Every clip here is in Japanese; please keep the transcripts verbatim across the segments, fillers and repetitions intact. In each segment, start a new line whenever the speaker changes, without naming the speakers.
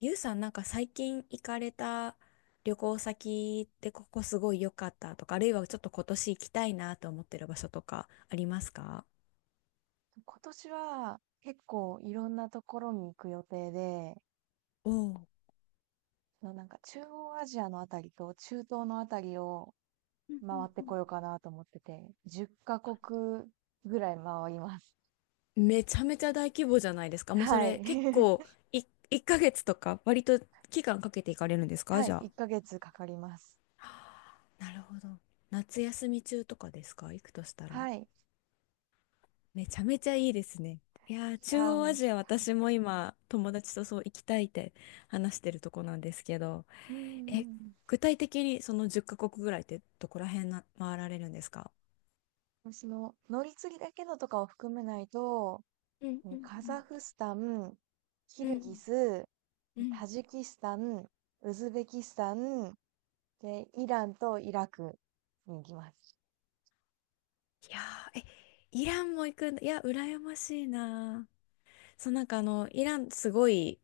ゆうさん、なんか最近行かれた旅行先ってここすごい良かったとか、あるいはちょっと今年行きたいなと思ってる場所とかありますか？
今年は結構いろんなところに行く予定で、
おお。
そのなんか中央アジアのあたりと中東のあたりを回ってこようかなと思ってて、じゅっかこくカ国ぐらい回ります。
う、めちゃめちゃ大規模じゃないです か。もうそ
はい。
れ結構、 い、いっかげつとか割と期間かけて行かれるんですか
は
じ
い。
ゃあ？
いっかげつかかります。
なるほど。夏休み中とかですか、行くとしたら？
はい。い
めちゃめちゃいいですね。いやー、中
やー
央
もう、
ア
はい。
ジア私も今友達とそう行きたいって話してるとこなんですけど。
うんうん
え、
うん。
具体的にそのじゅっカ国ぐらいってどこら辺な回られるんですか？
私の乗り継ぎだけのとかを含めないと、
うん
も
う
う
ん。
カザフスタン、キ
うん
ルギス、
うん。うん。
タジキスタン、ウズベキスタン、で、イランとイラクに行きます。
いやー、え、イランも行くんだ。いや、羨ましいなー。そう、なんかあの、イランすごい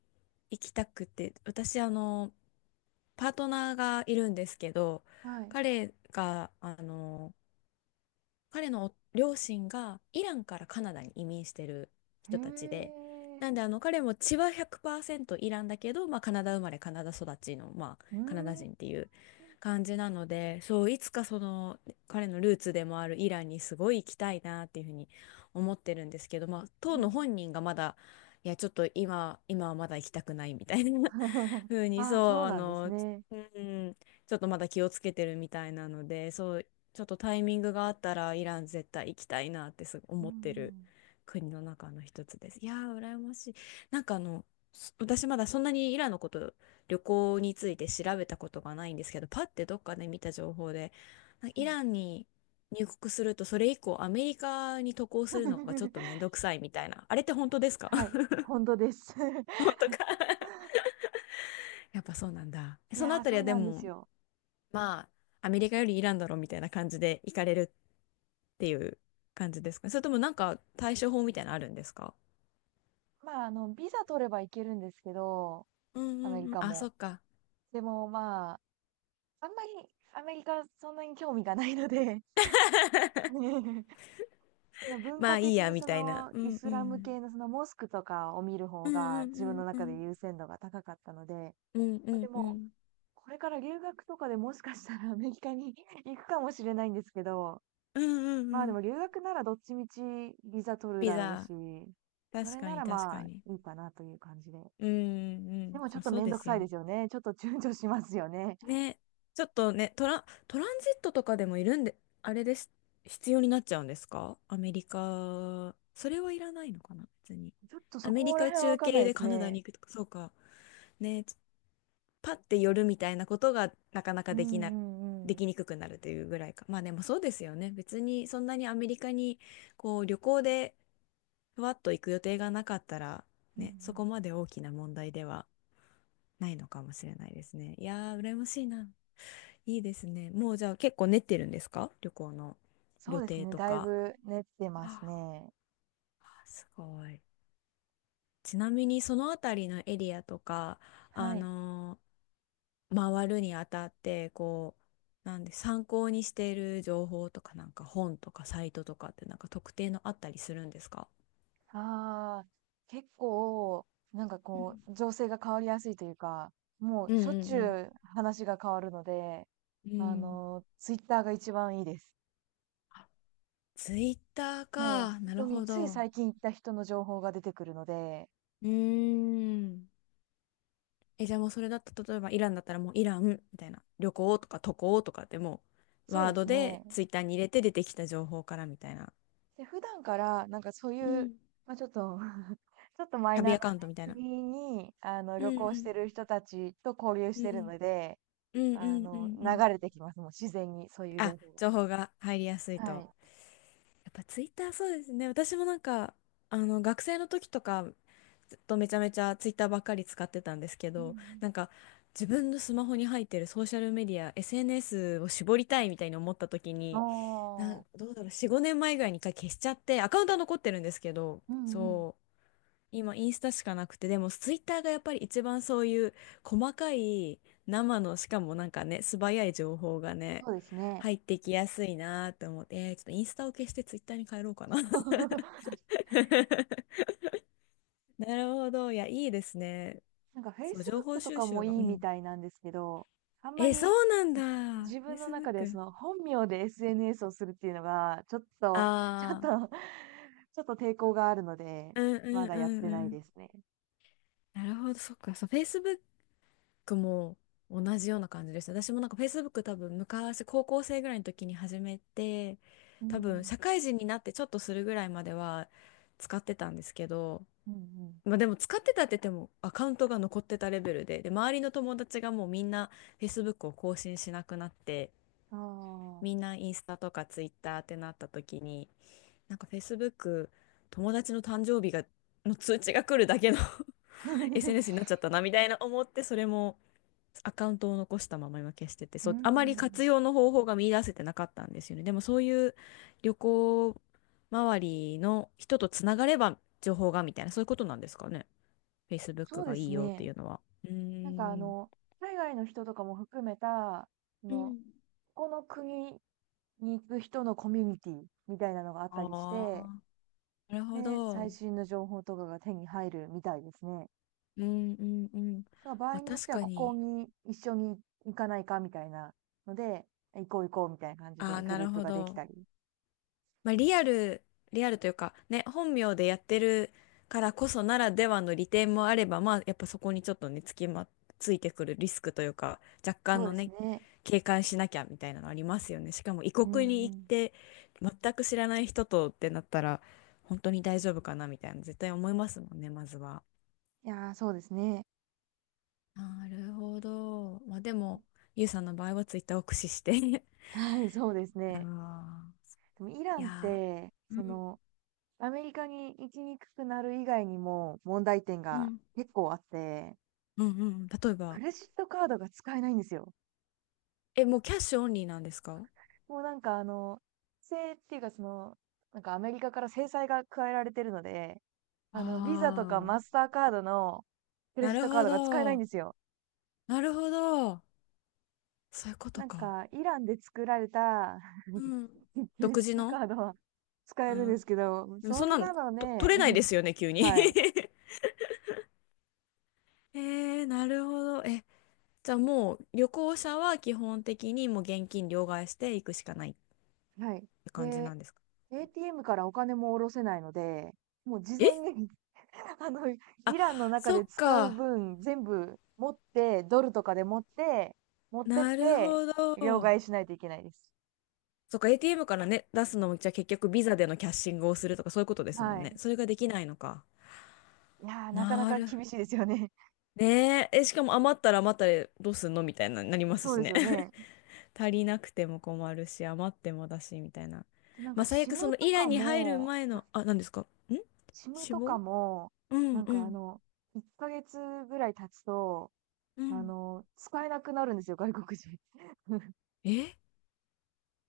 行きたくて、私あの、パートナーがいるんですけど、
はい。
彼が、あの、彼の両親がイランからカナダに移民してる
へ
人たちで、
え。
なんであの彼も血はひゃくパーセントイランだけど、まあ、カナダ生まれカナダ育ちの、まあ、
うー
カナダ
ん。
人っていう感じなので、そういつかその彼のルーツでもあるイランにすごい行きたいなっていうふうに思ってるんですけど、まあ、当の本人がまだ、いやちょっと今、今はまだ行きたくないみたいな ふうに、
あ
そ
あ、そ
う
う
あ
なんです
の、
ね。
うん、ちょっとまだ気をつけてるみたいなので、そうちょっとタイミングがあったらイラン絶対行きたいなってすごい
う
思ってる
ん。
国の中の一つです。いやー羨ましい。なんかあのす、私まだそんなにイランのこと、旅行について調べたことがないんですけど、パッてどっかで見た情報でなんか
う
イ
ん
ランに入国するとそれ以降アメリカに渡航するのがちょっとめ んどくさいみたいな、あれって本当ですか？
はい、本当です。
本当か。 やっぱそうなんだ。
い
その
や
あ
ー、
たり
そ
は
う
で
なんで
も、
すよ。
まあ、アメリカよりイランだろみたいな感じで行かれるっていう感じですか？それともなんか対処法みたいなのあるんですか？
まあ、あの、ビザ取れば行けるんですけど、
うん
アメ
うん
リ
うん。
カ
あ、そ
も。
っか。
でも、まあ、あんまりアメリカそんなに興味がないので、 その文
ま
化
あいい
的
や、
に
み
そ
たいな。
の
う
イ
ん
ス
う
ラム
ん。
系のそのモスクとかを見る方
うん
が
う
自分の
んうんう
中で
ん。
優先度が高かったので、
うんう
まあ、で
んう
も、
ん。
これから留学とかでもしかしたら アメリカに 行くかもしれないんですけど、
うんう
ま
ん
あ、
う
で
ん。
も留学ならどっちみちビザ取る
ビ
だろう
ザ。
し、そ
確
れ
か
な
に、
ら
確
ま
か
あ、
に。
いいかなという感じで。
うんうんう
で
ん。
もちょ
ま
っ
あ
と
そう
めん
で
どく
す
さ
よ
い
ね。
ですよね。ちょっと躊躇しますよね。
ね、ちょっとね、トラン、トランジットとかでもいるんで、あれです、必要になっちゃうんですかアメリカ、それはいらないのかな、別に。
ちょっとそ
アメリ
こら
カ
辺はわ
中
かんない
継
で
で
す
カナダ
ね。
に行くとか、そうか。ね、パッて寄るみたいなことがなかな
う
か
ん
できな、
うんうん。
で
うん
きにくくなるというぐらいか。まあでもそうですよね。別にそんなにアメリカにこう旅行でふわっと行く予定がなかったら、
うん。
ね、そこまで大きな問題ではないのかもしれないですね。いやー、羨ましいな。いいですね。もうじゃあ結構練ってるんですか、旅行の
そう
予
です
定
ね、
と
だい
か？
ぶ練ってます
あ
ね。
ーすごい。ちなみにそのあたりのエリアとか、
は
あ
い。
のー回るにあたって、こう、なんで参考にしている情報とか、なんか本とかサイトとかってなんか特定のあったりするんですか？
ああ、結構、なんか
う
こ
ん
う、情勢が変わりやすいというか、も
う
うしょっちゅ
ん
う話が変わるので、
うん。う
あ
ん。
の、ツイッターが一番いいです。
ツイッター
も
か。
う
なる
本当に
ほ
つい
ど。
最近行った人の情報が出てくるので、
うーん。え、じゃあもうそれだと、例えばイランだったらもうイランみたいな、旅行とか渡航とかってもう
そう
ワー
で
ド
す
で
ね。
ツイッターに入れて出てきた情報からみたいな。
で、普段からなんかそう
う
いう、
ん。
まあ、ちょっと ちょっとマイナ
旅
ー
ア
な
カウントみたい
ね、
な。
国に、あの、
う
旅
んう
行して
ん。
る人たちと交流し
う
てる
ん
ので、
うんう
あ
んう
の、
んう
流
ん。
れてきます。もう自然にそういう情
あ、
報
情報が入りやすい
が。は
と。
い。
やっぱツイッターそうですね。私もなんか、あの、学生の時とか、ずっとめちゃめちゃツイッターばっかり使ってたんですけ
うんう
ど、
ん、
なんか、自分のスマホに入ってるソーシャルメディア、エスエヌエス を絞りたいみたいに思った時
あ
に、なん、
あ、
どうだろう、よん、ごねんまえぐらいに一回消しちゃって、アカウントは残ってるんですけど、
うんうん。
そう今インスタしかなくて、でもツイッターがやっぱり一番そういう細かい、生の、しかもなんかね、素早い情報がね、
そうですね。
入ってきやすいなと思って、えーちょっとインスタを消してツイッターに変えろうかな。なるほど。いや、いいですね。
なんか
そう、情報
フェイスブック と
収
か
集
も
が。
い
う
いみ
ん。
たいなんですけど、あんま
え、そ
り、
うなんだ。
自分の中でそ
Facebook。
の本名で エスエヌエス をするっていうのが、ちょっと ちょっ
ああ。
とちょっと抵抗があるので、
うんう
ま
ん
だ
う
やって
んう
ない
ん。
ですね。
なるほど。そっか。そう、Facebook クも同じような感じでした。私もなんか Facebook 多分昔高校生ぐらいの時に始めて、
う
多分
ん
社会人になってちょっとするぐらいまでは使ってたんですけど、
うん。うん
まあでも使ってたって言ってもアカウントが残ってたレベルで、で、周りの友達がもうみんな Facebook を更新しなくなって、
うん。あ
みん
あ。
なインスタとか Twitter ってなった時に、なんか Facebook 友達の誕生日がの通知が来るだけの エスエヌエス になっ ちゃったなみたいな思って、それもアカウントを残したまま今消し
うんうんうんうん、ああ、
てて、
う
そう、あま
ん、
り
んうん、
活用の方法が見出せてなかったんですよね。でもそういう旅行周りの人とつながれば情報がみたいな、そういうことなんですかね。Facebook
そうで
がい
す
いよって
ね。
いうのは。う
なんかあ
ーん。
の、海外の人とかも含めた、そ
う
の、
ん。
ここの国に行く人のコミュニティみたいなのがあったりし
あ
て、
あ、なるほ
で、最
ど。
新の情報とかが手に入るみたいですね。
うんうんうん。
だから場合
まあ
によっ
確
ては、
か
ここ
に。
に一緒に行かないかみたいなので、行こう行こうみたいな感じ
あ
で
あ、
グ
な
ルー
る
プ
ほ
ができ
ど。
たり。
まあ、リアル、リアルというか、ね、本名でやってるからこそならではの利点もあれば、まあ、やっぱそこにちょっとね、つきま、ついてくるリスクというか、若
そ
干
う
の
です
ね、
ね。
警戒しなきゃみたいなのありますよね。しかも異
うん
国に行
う
っ
ん。
て、全く知らない人とってなったら、本当に大丈夫かなみたいな、絶対思いますもんね、まずは。
いや、そうですね。
なるほど。まあ、でも、ゆうさんの場合はツイッターを駆使して。
はい、そうですね。
ああ、
でもイラ
い
ンっ
や
て、その、アメリカに行きにくくなる以外にも問題点
ー、う
が
ん
結構あって、
うんうんうん。例え
ク
ば、
レジットカードが使えないんですよ。
え、もうキャッシュオンリーなんですか？
もうなんかあの、制っていうかその、なんかアメリカから制裁が加えられてるので、あの、ビザとか
あ
マ
あ、
スターカードのクレ
な
ジッ
る
トカー
ほ
ドが使えないん
ど。
ですよ。
なるほど。そういうこと
なん
か。
か、イランで作られた
うん。
クレ
独
ジッ
自
トカ
の。
ードは使え
う
るんで
ん。
すけど、
でも
そ
そん
ん
なの
なの
と
ね、
取れないで すよね、急に。
はい、
えー、なるほど。え、じゃあもう旅行者は基本的にもう現金両替していくしかないっ
はい。
て感じな
で、
んですか？
エーティーエム からお金も下ろせないので、もう事前
え、
に あの、イ
あ、
ランの中
そ
で
っ
使う
か。
分、全部持って、ドルとかで持って、持ってっ
なる
て、
ほ
両
ど。
替しないといけないです。
そっか、エーティーエム からね、出すのも、じゃあ結局ビザでのキャッシングをするとかそういうことですもん
は
ね。
い。
それができないのか。
いやー、なかな
な
か
る。
厳しいですよね。
ねえ、え、しかも余ったら余ったでどうすんのみたいな、なり ます
そう
し
です
ね。
よね。
足りなくても困るし、余ってもだし、みたいな。
で、なん
ま
か
あ、最
シ
悪そ
ム
の
と
イラン
か
に入る
も、
前
あ、
の、あ、何ですかん、
シム
死
とか
亡。
も、
う
な
ん
ん
う
かあ
ん。
の、いっかげつぐらい経つと、
う
あ
ん。
の、使えなくなるんですよ、外国人。
え、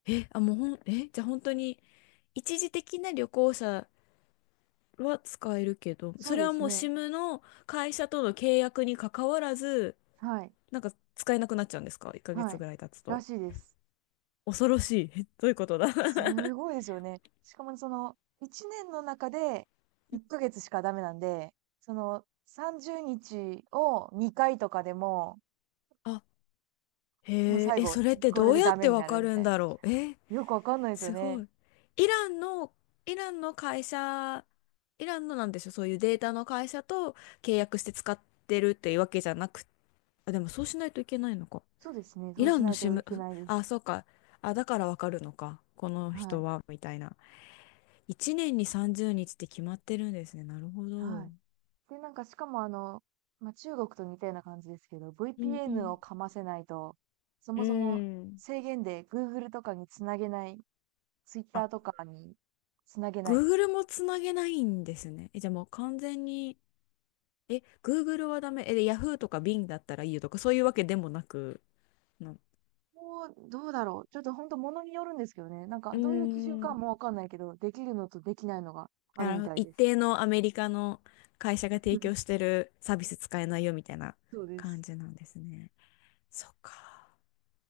え、あ、もうほん、え、じゃあ本当に、一時的な旅行者は使えるけど、そ
そう
れ
で
は
す
もう
ね。
SIM の会社との契約に関わらず、
はい。
なんか使えなくなっちゃうんですか？ いっ ヶ
は
月
い。
ぐらい経つ
ら
と。
しいです。
恐ろしい。えどういうことだ。
すごいですよね。しかもその、いちねんの中でいっかげつしかダメなんで、その、さんじゅうにちをにかいとかでも、もう
へえ、
最
え、
後、
それって
これ
どう
で
や
ダ
っ
メ
て
に
わ
な
か
るみ
る
た
ん
い
だ
な。
ろう。え、
よくわかんないですよ
すご
ね。
い。イランの、イランの会社、イランのなんでしょう、そういうデータの会社と契約して使ってるっていうわけじゃなく、あ、でもそうしないといけないのか。
そうですね。そ
イ
う
ラ
し
ンの
ない
シ
とい
ム、
けないで
あ、
す。
そうか。あ、だからわかるのか。この
は
人
い。
は、みたいな。いちねんにさんじゅうにちって決まってるんですね。なるほ
は
ど。
い。で、なんかしかもあの、まあ、中国と似たような感じですけど、
うんう
ブイピーエヌ を
ん。
かませないと、そ
う
もそも
ん。
制限で グーグル とかにつなげない、
あ、
ツイッター とかにつなげない。
Google もつなげないんですね。え、じゃあもう完全に、え、Google はダメ。え、で Yahoo とか Bing だったらいいよとか、そういうわけでもなく、な、う
もう、どうだろう。ちょっと本当物によるんですけどね。なん
ー
かどういう基準か
ん、
もわかんないけど、できるのとできないのがある
なる
み
ほど。
たい
一
です。
定のアメリカの会社が提供し てるサービス使えないよみたいな
そうで
感
す。
じなんですね。そっか。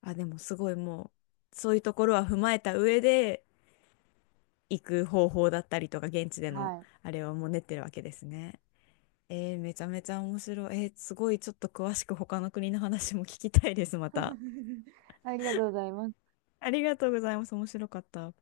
あ、でもすごいもう、そういうところは踏まえた上で行く方法だったりとか、現地での
はい。
あれはもう練ってるわけですね。えー、めちゃめちゃ面白い。えーすごいちょっと詳しく他の国の話も聞きたいです、また。
ありがとうございます。
ありがとうございます。面白かった。